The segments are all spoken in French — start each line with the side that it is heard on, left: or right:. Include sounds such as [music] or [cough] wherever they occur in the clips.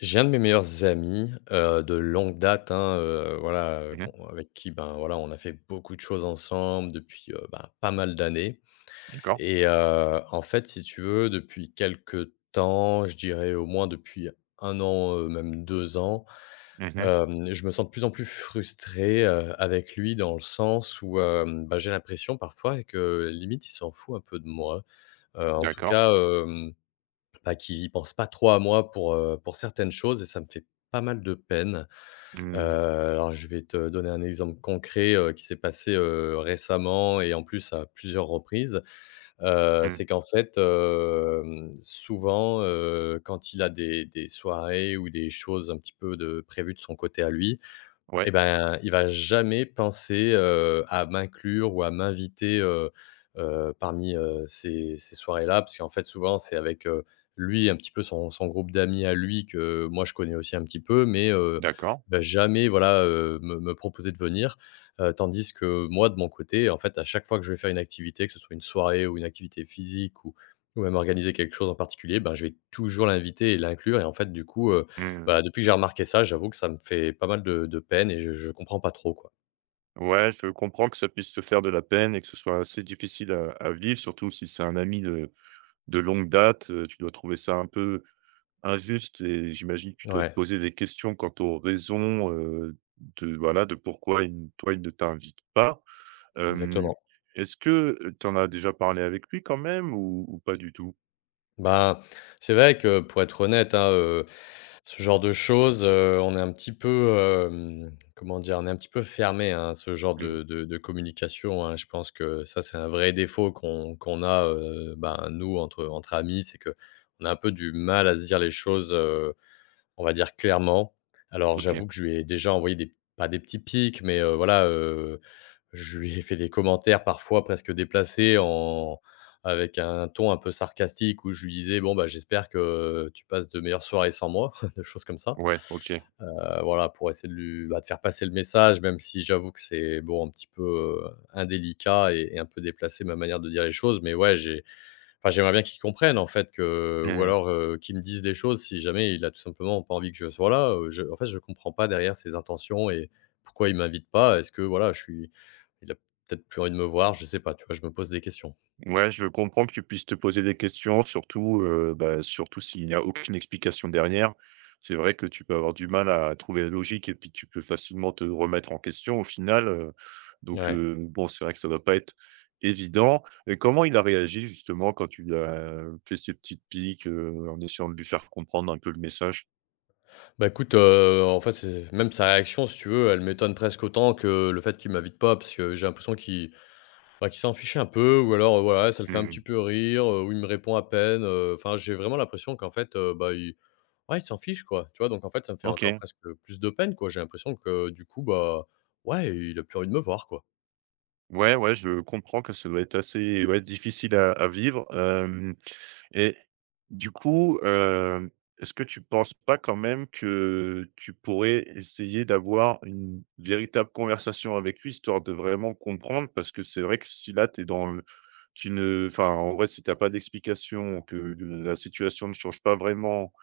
left: J'ai un de mes meilleurs amis, de longue date, hein, voilà,
right: Mmh mh.
left: qu'on avec qui, ben, voilà, on a fait beaucoup de choses ensemble depuis, ben, pas mal d'années
right: D'accord.
left: et en fait, si tu veux, depuis quelque temps, je dirais au moins depuis un an, même 2 ans,
right: Mmh mh.
left: je me sens de plus en plus frustré, avec lui dans le sens où, bah, j'ai l'impression parfois que limite il s'en fout un peu de moi. En tout
right: D'accord.
left: cas, hem bah, qui pensent pas trop à moi pour certaines choses et ça me fait pas mal de peine. Heu,
right: Mmh.
left: alors je vais te donner un exemple concret, qui s'est passé, récemment et en plus à plusieurs reprises. Heu,
right: Mmh.
left: c'est qu'en fait, souvent, quand il a des soirées ou des choses un petit peu de prévues de son côté à lui,
right: Ouais,
left: et ben, il va jamais penser, à m'inclure ou à m'inviter, parmi, ces soirées-là. Parce qu'en fait, souvent, c'est avec, lui, un petit peu son groupe d'amis à lui que moi je connais aussi un petit peu, mais
right: d'accord.
left: il va jamais, voilà, me proposer de venir. Tandis que moi, de mon côté, en fait, à chaque fois que je vais faire une activité, que ce soit une soirée ou une activité physique ou même organiser quelque chose en particulier, ben, je vais toujours l'inviter et l'inclure et en fait, du coup,
right: Mmh.
left: bah, depuis que j'ai remarqué ça, j'avoue que ça me fait pas mal de peine et je comprends pas trop, quoi.
right: Ouais, je comprends que ça puisse te faire de la peine et que ce soit assez difficile à vivre, surtout si c'est un ami de longue date, tu dois trouver ça un peu injuste et j'imagine que tu dois te
left: Ouais,
right: poser des questions quant aux raisons, de voilà, de pourquoi il n toi, il ne t'invite pas. Hem,
left: exactement.
right: est-ce que, tu en as déjà parlé avec lui quand même ou pas du tout?
left: Bah, c'est vrai que pour être honnête, hein, ce genre de choses, on est un petit peu, comment dire? On est un petit peu fermé, hein, à ce genre
right: Mmh.
left: de communication, hein. Je pense que ça, c'est un vrai défaut qu'on a, ben, nous, entre amis, c'est qu'on a un peu du mal à se dire les choses, on va dire clairement. Alors
right: OK.
left: j'avoue que je lui ai déjà envoyé des pas des petits pics, mais voilà, je lui ai fait des commentaires parfois presque déplacés en avec un ton un peu sarcastique où je lui disais: «Bon, bah, j'espère que tu passes de meilleures soirées sans moi», [laughs] des choses comme ça.
right: Ouais, OK.
left: Voilà, pour essayer de lui bah, de faire passer le message, même si j'avoue que c'est bon, un petit peu, indélicat et un peu déplacé ma manière de dire les choses. Mais ouais, j'ai Enfin, j'aimerais bien qu'il comprenne en fait que ou
right: Mmh.
left: alors, qu'il me dise des choses si jamais il a tout simplement pas envie que je sois là, je en fait, je comprends pas derrière ses intentions et pourquoi il m'invite pas. Est-ce que voilà, je suis il a peut-être plus envie de me voir, je sais pas, tu vois? Je me pose des questions.
right: Ouais, je comprends que tu puisses te poser des questions, surtout, bah, surtout s'il n'y a aucune explication derrière. C'est vrai que tu peux avoir du mal à trouver la logique et puis tu peux facilement te remettre en question au final, donc
left: Ouais.
right: bon, c'est vrai que ça ne va pas être évident et comment il a réagi justement quand tu lui as fait ces petites piques, en essayant de lui faire comprendre un peu le message?
left: Bah, écoute, en fait, c'est même sa réaction si tu veux, elle m'étonne presque autant que le fait qu'il m'invite pas parce que j'ai l'impression qu'il, bah, qu'il s'en fichait un peu ou alors, voilà, ça le fait un
right: Mmh,
left: petit peu rire, ou il me répond à peine, enfin, j'ai vraiment l'impression qu'en fait, bah, il ouais, ils s'en fichent, quoi, tu vois? Donc en fait, ça me fait encore
right: OK.
left: presque plus de peine, quoi. J'ai l'impression que du coup, bah, ouais, il a plus envie de me voir, quoi.
right: Ouais, ouais, je comprends que ça doit être assez ouais, difficile à vivre, hem Et du coup, est-ce que tu penses pas quand même que tu pourrais essayer d'avoir une véritable conversation avec lui, histoire de vraiment comprendre? Parce que c'est vrai que si là, tu es dans le tu ne enfin, en vrai, si tu as pas d'explication, que le la situation ne change pas vraiment,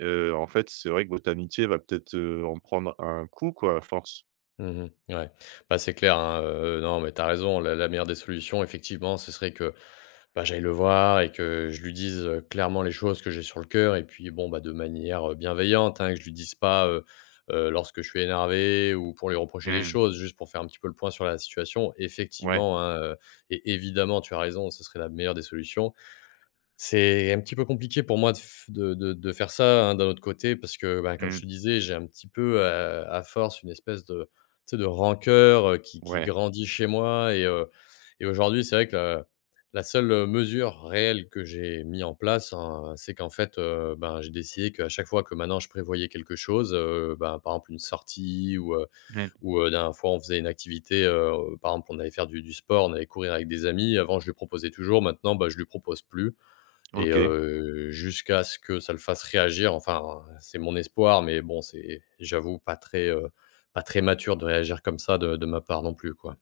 right: en fait, c'est vrai que votre amitié va peut-être, en prendre un coup, quoi, à force.
left: Mmh. Ouais. Bah, c'est clair, hein, non, mais t'as raison. La meilleure des solutions, effectivement, ce serait que, bah, j'aille le voir et que je lui dise, clairement les choses que j'ai sur le cœur et puis, bon, bah, de manière, bienveillante, hein, que je lui dise pas, lorsque je suis énervé ou pour lui reprocher des
right: Mmh,
left: choses, juste pour faire un petit peu le point sur la situation.
right: ouais,
left: Effectivement, hein, et évidemment, tu as raison, ce serait la meilleure des solutions. C'est un petit peu compliqué pour moi de f de faire ça, hein, d'un autre côté, parce que, bah, comme je
right: mmh,
left: te disais, j'ai un petit peu, à force, une espèce de, tu sais, de rancœur, qui
right: ouais,
left: grandit chez moi et aujourd'hui, c'est vrai que la seule, mesure réelle que j'ai mis en place, hein, c'est qu'en fait, ben, j'ai décidé qu'à chaque fois que maintenant je prévoyais quelque chose, ben, par exemple une sortie
right: mmh,
left: ou dernière fois, on faisait une activité, par exemple, on allait faire du sport, on allait courir avec des amis. Avant, je lui proposais toujours, maintenant, bah, je lui propose plus et
right: OK.
left: jusqu'à ce que ça le fasse réagir, enfin, c'est mon espoir, mais bon, c'est j'avoue pas très, pas très mature de réagir comme ça de ma part non plus, quoi.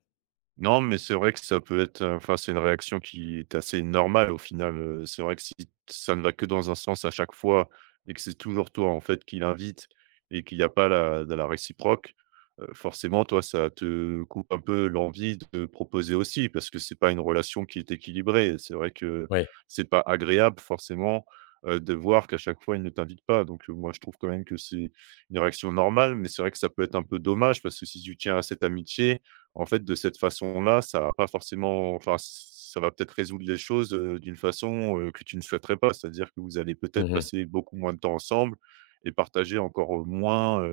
right: Non, mais c'est vrai que ça peut être, enfin, c'est une réaction qui est assez normale au final, c'est vrai que si ça ne va que dans un sens à chaque fois et que c'est toujours toi, en fait, qui l'invite et qu'il n'y a pas la de la réciproque, forcément, toi, ça te coupe un peu l'envie de proposer aussi parce que c'est pas une relation qui est équilibrée. C'est vrai que
left: Oui.
right: c'est pas agréable forcément, de voir qu'à chaque fois, il ne t'invite pas donc moi, je trouve quand même que c'est une réaction normale, mais c'est vrai que ça peut être un peu dommage parce que si tu tiens à cette amitié en fait, de cette façon-là, ça va pas forcément enfin, ça va peut-être résoudre les choses, d'une façon, que tu ne souhaiterais pas. C'est-à-dire que vous allez peut-être
left: Mmh.
right: passer beaucoup moins de temps ensemble et partager encore, moins,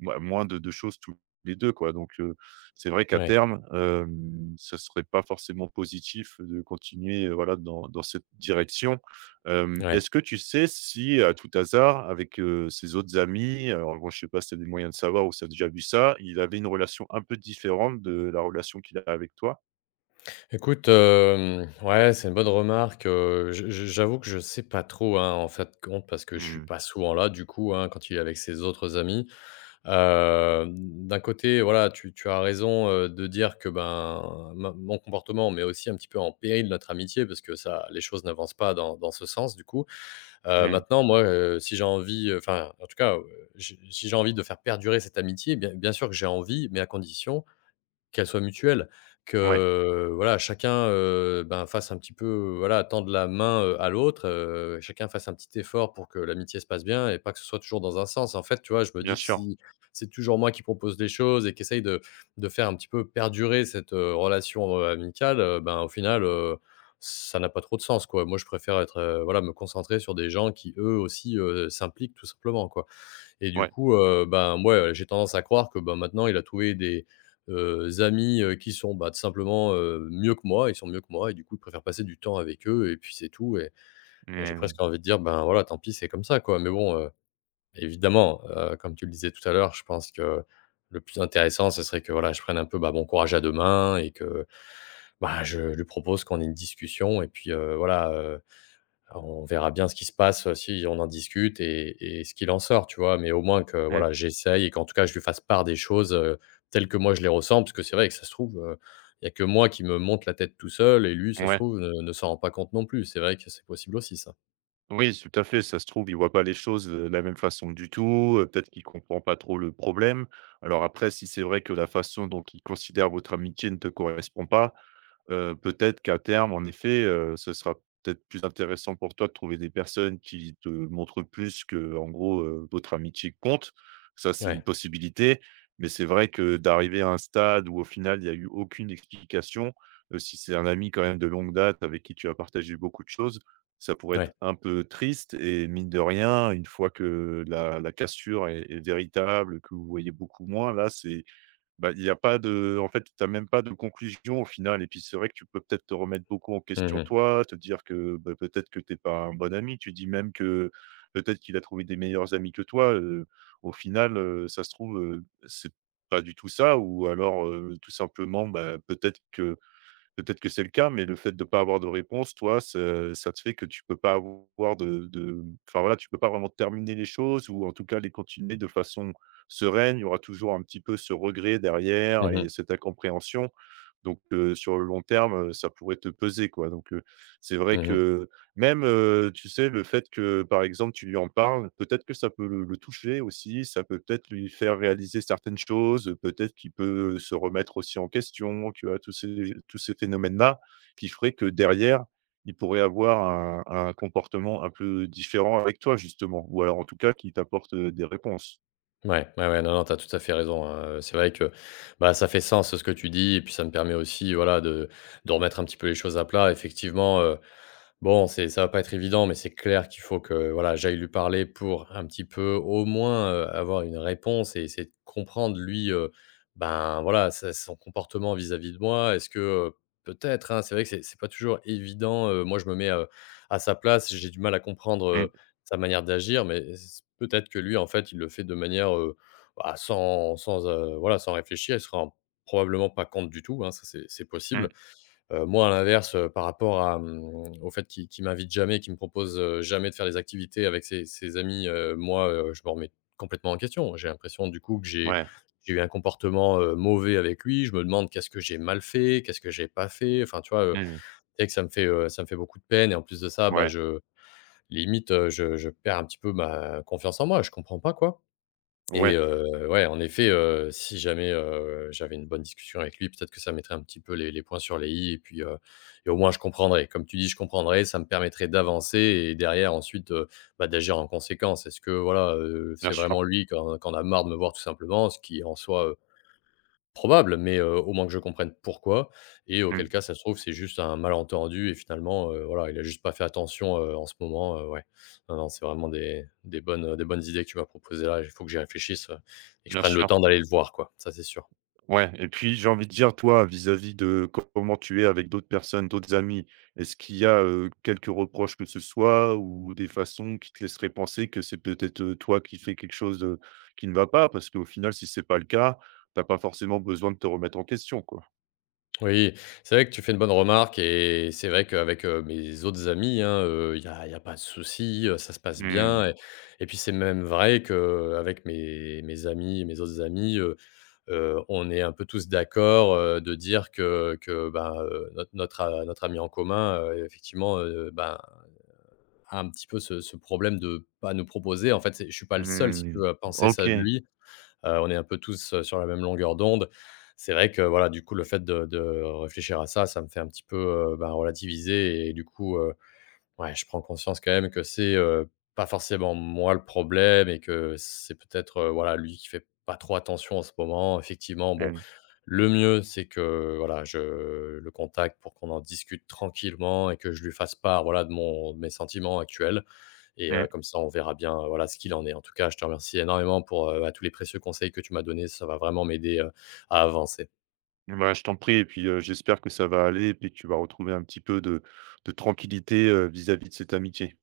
right: mouais, moins de 2 choses tous les 2 quoi, donc c'est vrai qu'à
left: Ouais,
right: terme, ce serait pas forcément positif de continuer, voilà, dans cette direction. Hem,
left: ouais.
right: est-ce que tu sais si, à tout hasard, avec, ses autres amis, alors bon, je sais pas si tu as des moyens de savoir ou si tu as déjà vu ça, il avait une relation un peu différente de la relation qu'il a avec toi?
left: Écoute, ouais, c'est une bonne remarque, je j'avoue que je sais pas trop, hein, en fait, compte parce que je suis
right: Mmh.
left: pas souvent là, du coup, hein, quand il est avec ses autres amis. D'un côté, voilà, tu as raison, de dire que, ben, ma mon comportement met aussi un petit peu en péril notre amitié parce que ça les choses n'avancent pas dans ce sens du coup. Heu,
right: Mmh.
left: maintenant moi, si j'ai envie, enfin, en tout cas, j'ai si j'ai envie de faire perdurer cette amitié, bien bien sûr que j'ai envie, mais à condition qu'elle soit mutuelle,
right: Ouais,
left: que voilà, chacun, ben, fasse un petit peu, voilà, tende la main, à l'autre, chacun fasse un petit effort pour que l'amitié se passe bien et pas que ce soit toujours dans un sens. En fait, tu vois, je me
right: bien
left: dis que
right: sûr.
left: si c'est toujours moi qui propose les choses et qui essaye de faire un petit peu perdurer cette, relation, amicale, ben, au final, ça n'a pas trop de sens, quoi. Moi, je préfère être, voilà, me concentrer sur des gens qui, eux aussi, s'impliquent tout simplement, quoi. Et du
right: Ouais.
left: coup, ben, moi, j'ai tendance à croire que, ben maintenant il a trouvé des, amis, qui sont, bah, tout simplement, mieux que moi. Ils sont mieux que moi et du coup, il préfère passer du temps avec eux et puis c'est tout et j'ai
right: Mmh.
left: presque envie de dire: «Ben, voilà, tant pis, c'est comme ça, quoi». Mais bon, évidemment, comme tu le disais tout à l'heure, je pense que le plus intéressant, ce serait que, voilà, je prenne un peu, bah, mon courage à 2 mains et que, bah, je lui propose qu'on ait une discussion et puis, voilà, on verra bien ce qui se passe, si on en discute et ce qu'il en sort, tu vois? Mais au moins que,
right: Mmh.
left: voilà, j'essaye et qu'en tout cas, je lui fasse part des choses, telles que moi je les ressens. Parce que c'est vrai que ça se trouve, il y a que moi qui me monte la tête tout seul et lui, ça se
right: Ouais.
left: trouve, ne s'en rend pas compte non plus. C'est vrai que c'est possible aussi ça.
right: Oui, tout à fait, ça se trouve, il voit pas les choses, de la même façon du tout, peut-être qu'il comprend pas trop le problème. Alors après, si c'est vrai que la façon dont il considère votre amitié ne te correspond pas, peut-être qu'à terme, en effet, ce sera peut-être plus intéressant pour toi de trouver des personnes qui te montrent plus que en gros, votre amitié compte. Ça, c'est une
left: Ouais,
right: possibilité, mais c'est vrai que d'arriver à un stade où au final, il y a eu aucune explication, si c'est un ami quand même de longue date avec qui tu as partagé beaucoup de choses, ça pourrait être
left: ouais.
right: un peu triste et mine de rien, une fois que la cassure est véritable, que vous vous voyez beaucoup moins, là, c'est bah, il y a pas de en fait, tu as même pas de conclusion au final et puis c'est vrai que tu peux peut-être te remettre beaucoup en
left: Mmh
right: question
left: mh.
right: toi, te dire que, bah, peut-être que tu es pas un bon ami. Tu dis même que peut-être qu'il a trouvé des meilleurs amis que toi, au final, ça se trouve, c'est pas du tout ça ou alors, tout simplement, bah, peut-être que c'est le cas, mais le fait de ne pas avoir de réponse, toi, ce ça te fait que tu peux pas avoir de enfin, voilà, tu peux pas vraiment terminer les choses ou en tout cas les continuer de façon sereine. Il y aura toujours un petit peu ce regret derrière et
left: Mmh.
right: cette incompréhension. Donc, sur le long terme, ça pourrait te peser, quoi. Donc, c'est vrai
left: Mmh.
right: que même, tu sais, le fait que, par exemple, tu lui en parles, peut-être que ça peut le toucher aussi, ça peut peut-être lui faire réaliser certaines choses, peut-être qu'il peut se remettre aussi en question, tu vois? Tous ces phénomènes-là qui feraient que derrière, il pourrait avoir un comportement un peu différent avec toi justement ou alors en tout cas qui t'apporte, des réponses.
left: Ouais, ouais, ouais, non, non, t'as tout à fait raison, hein, c'est vrai que, bah, ça fait sens ce que tu dis et puis ça me permet aussi, voilà, de remettre un petit peu les choses à plat. Effectivement, bon, c'est ça va pas être évident, mais c'est clair qu'il faut que, voilà, j'aille lui parler pour un petit peu, au moins, avoir une réponse et essayer de comprendre lui, ben, voilà, sa son comportement vis-à-vis de moi. Est-ce que, peut-être, hein, c'est vrai que c'est pas toujours évident, moi je me mets, à sa place, j'ai du mal à comprendre,
right: Mmh,
left: sa manière d'agir, mais c peut-être que lui, en fait, il le fait de manière, bah, sans sans, voilà, sans réfléchir. Il se rend probablement pas compte du tout, hein, ça c'est
right: mmh,
left: possible. Moi, à l'inverse, par rapport à, au fait qu'il m'invite jamais, qu'il me propose, jamais de faire des activités avec ses amis, moi, je me remets complètement en question. J'ai l'impression du coup que j'ai
right: ouais,
left: j'ai eu un comportement, mauvais avec lui. Je me demande qu'est-ce que j'ai mal fait? Qu'est-ce que j'ai pas fait? Enfin, tu vois,
right: mmh,
left: c'est vrai que ça me fait beaucoup de peine et en plus de ça, bah,
right: ouais,
left: je limite, je perds un petit peu ma confiance en moi, je comprends pas, quoi et
right: ouais,
left: ouais, en effet, si jamais, j'avais une bonne discussion avec lui, peut-être que ça mettrait un petit peu les points sur les i et puis, et au moins je comprendrais. Comme tu dis, je comprendrais, ça me permettrait d'avancer et derrière ensuite, bah, d'agir en conséquence. Est-ce que voilà,
right: bien
left: c'est
right: sûr,
left: vraiment lui qui en a marre de me voir tout simplement, ce qui en soi, probable, mais au moins que je comprenne pourquoi et auquel
right: mmh,
left: cas ça se trouve c'est juste un malentendu et finalement, voilà, il a juste pas fait attention, en ce moment, ouais. Non, non, c'est vraiment des bonnes, des bonnes idées que tu m'as proposées là, il faut que j'y réfléchisse, et que je
right: bien
left: prenne le
right: sûr.
left: temps d'aller le voir quoi, ça c'est sûr.
right: Ouais, et puis j'ai envie de dire, toi, vis-à-vis de comment tu es avec d'autres personnes, d'autres amis, est-ce qu'il y a, quelques reproches que ce soit ou des façons qui te laisseraient penser que c'est peut-être, toi qui fais quelque chose, qui ne va pas? Parce qu'au final, si c'est pas le cas, t'as pas forcément besoin de te remettre en question, quoi.
left: Oui, c'est vrai que tu fais une bonne remarque et c'est vrai qu'avec, mes autres amis, hein, il y a pas de souci, ça se passe
right: Mmh,
left: bien et puis c'est même vrai qu'avec mes autres amis, on est un peu tous d'accord, de dire que, ben, notre ami en commun, effectivement, ben, a un petit peu ce problème de pas nous proposer. En fait, c'est je suis pas le seul, si tu
right: mmh,
left: veux, à penser
right: OK.
left: ça de lui. On est un peu tous, sur la même longueur d'onde. C'est vrai que, voilà, du coup, le fait de réfléchir à ça, ça me fait un petit peu, ben, relativiser et du coup, ouais, je prends conscience quand même que c'est, pas forcément moi le problème et que c'est peut-être, voilà, lui qui fait pas trop attention en ce moment. Effectivement, bon,
right: Mmh,
left: le mieux, c'est que, voilà, je le contacte pour qu'on en discute tranquillement et que je lui fasse part, voilà, de mes sentiments actuels et
right: mmh.
left: comme ça, on verra bien, voilà, ce qu'il en est. En tout cas, je te remercie énormément pour, bah, tous les précieux conseils que tu m'as donnés. Ça va vraiment m'aider, à avancer.
right: Bah, je t'en prie et puis, j'espère que ça va aller et puis que tu vas retrouver un petit peu de tranquillité, vis-à-vis de cette amitié.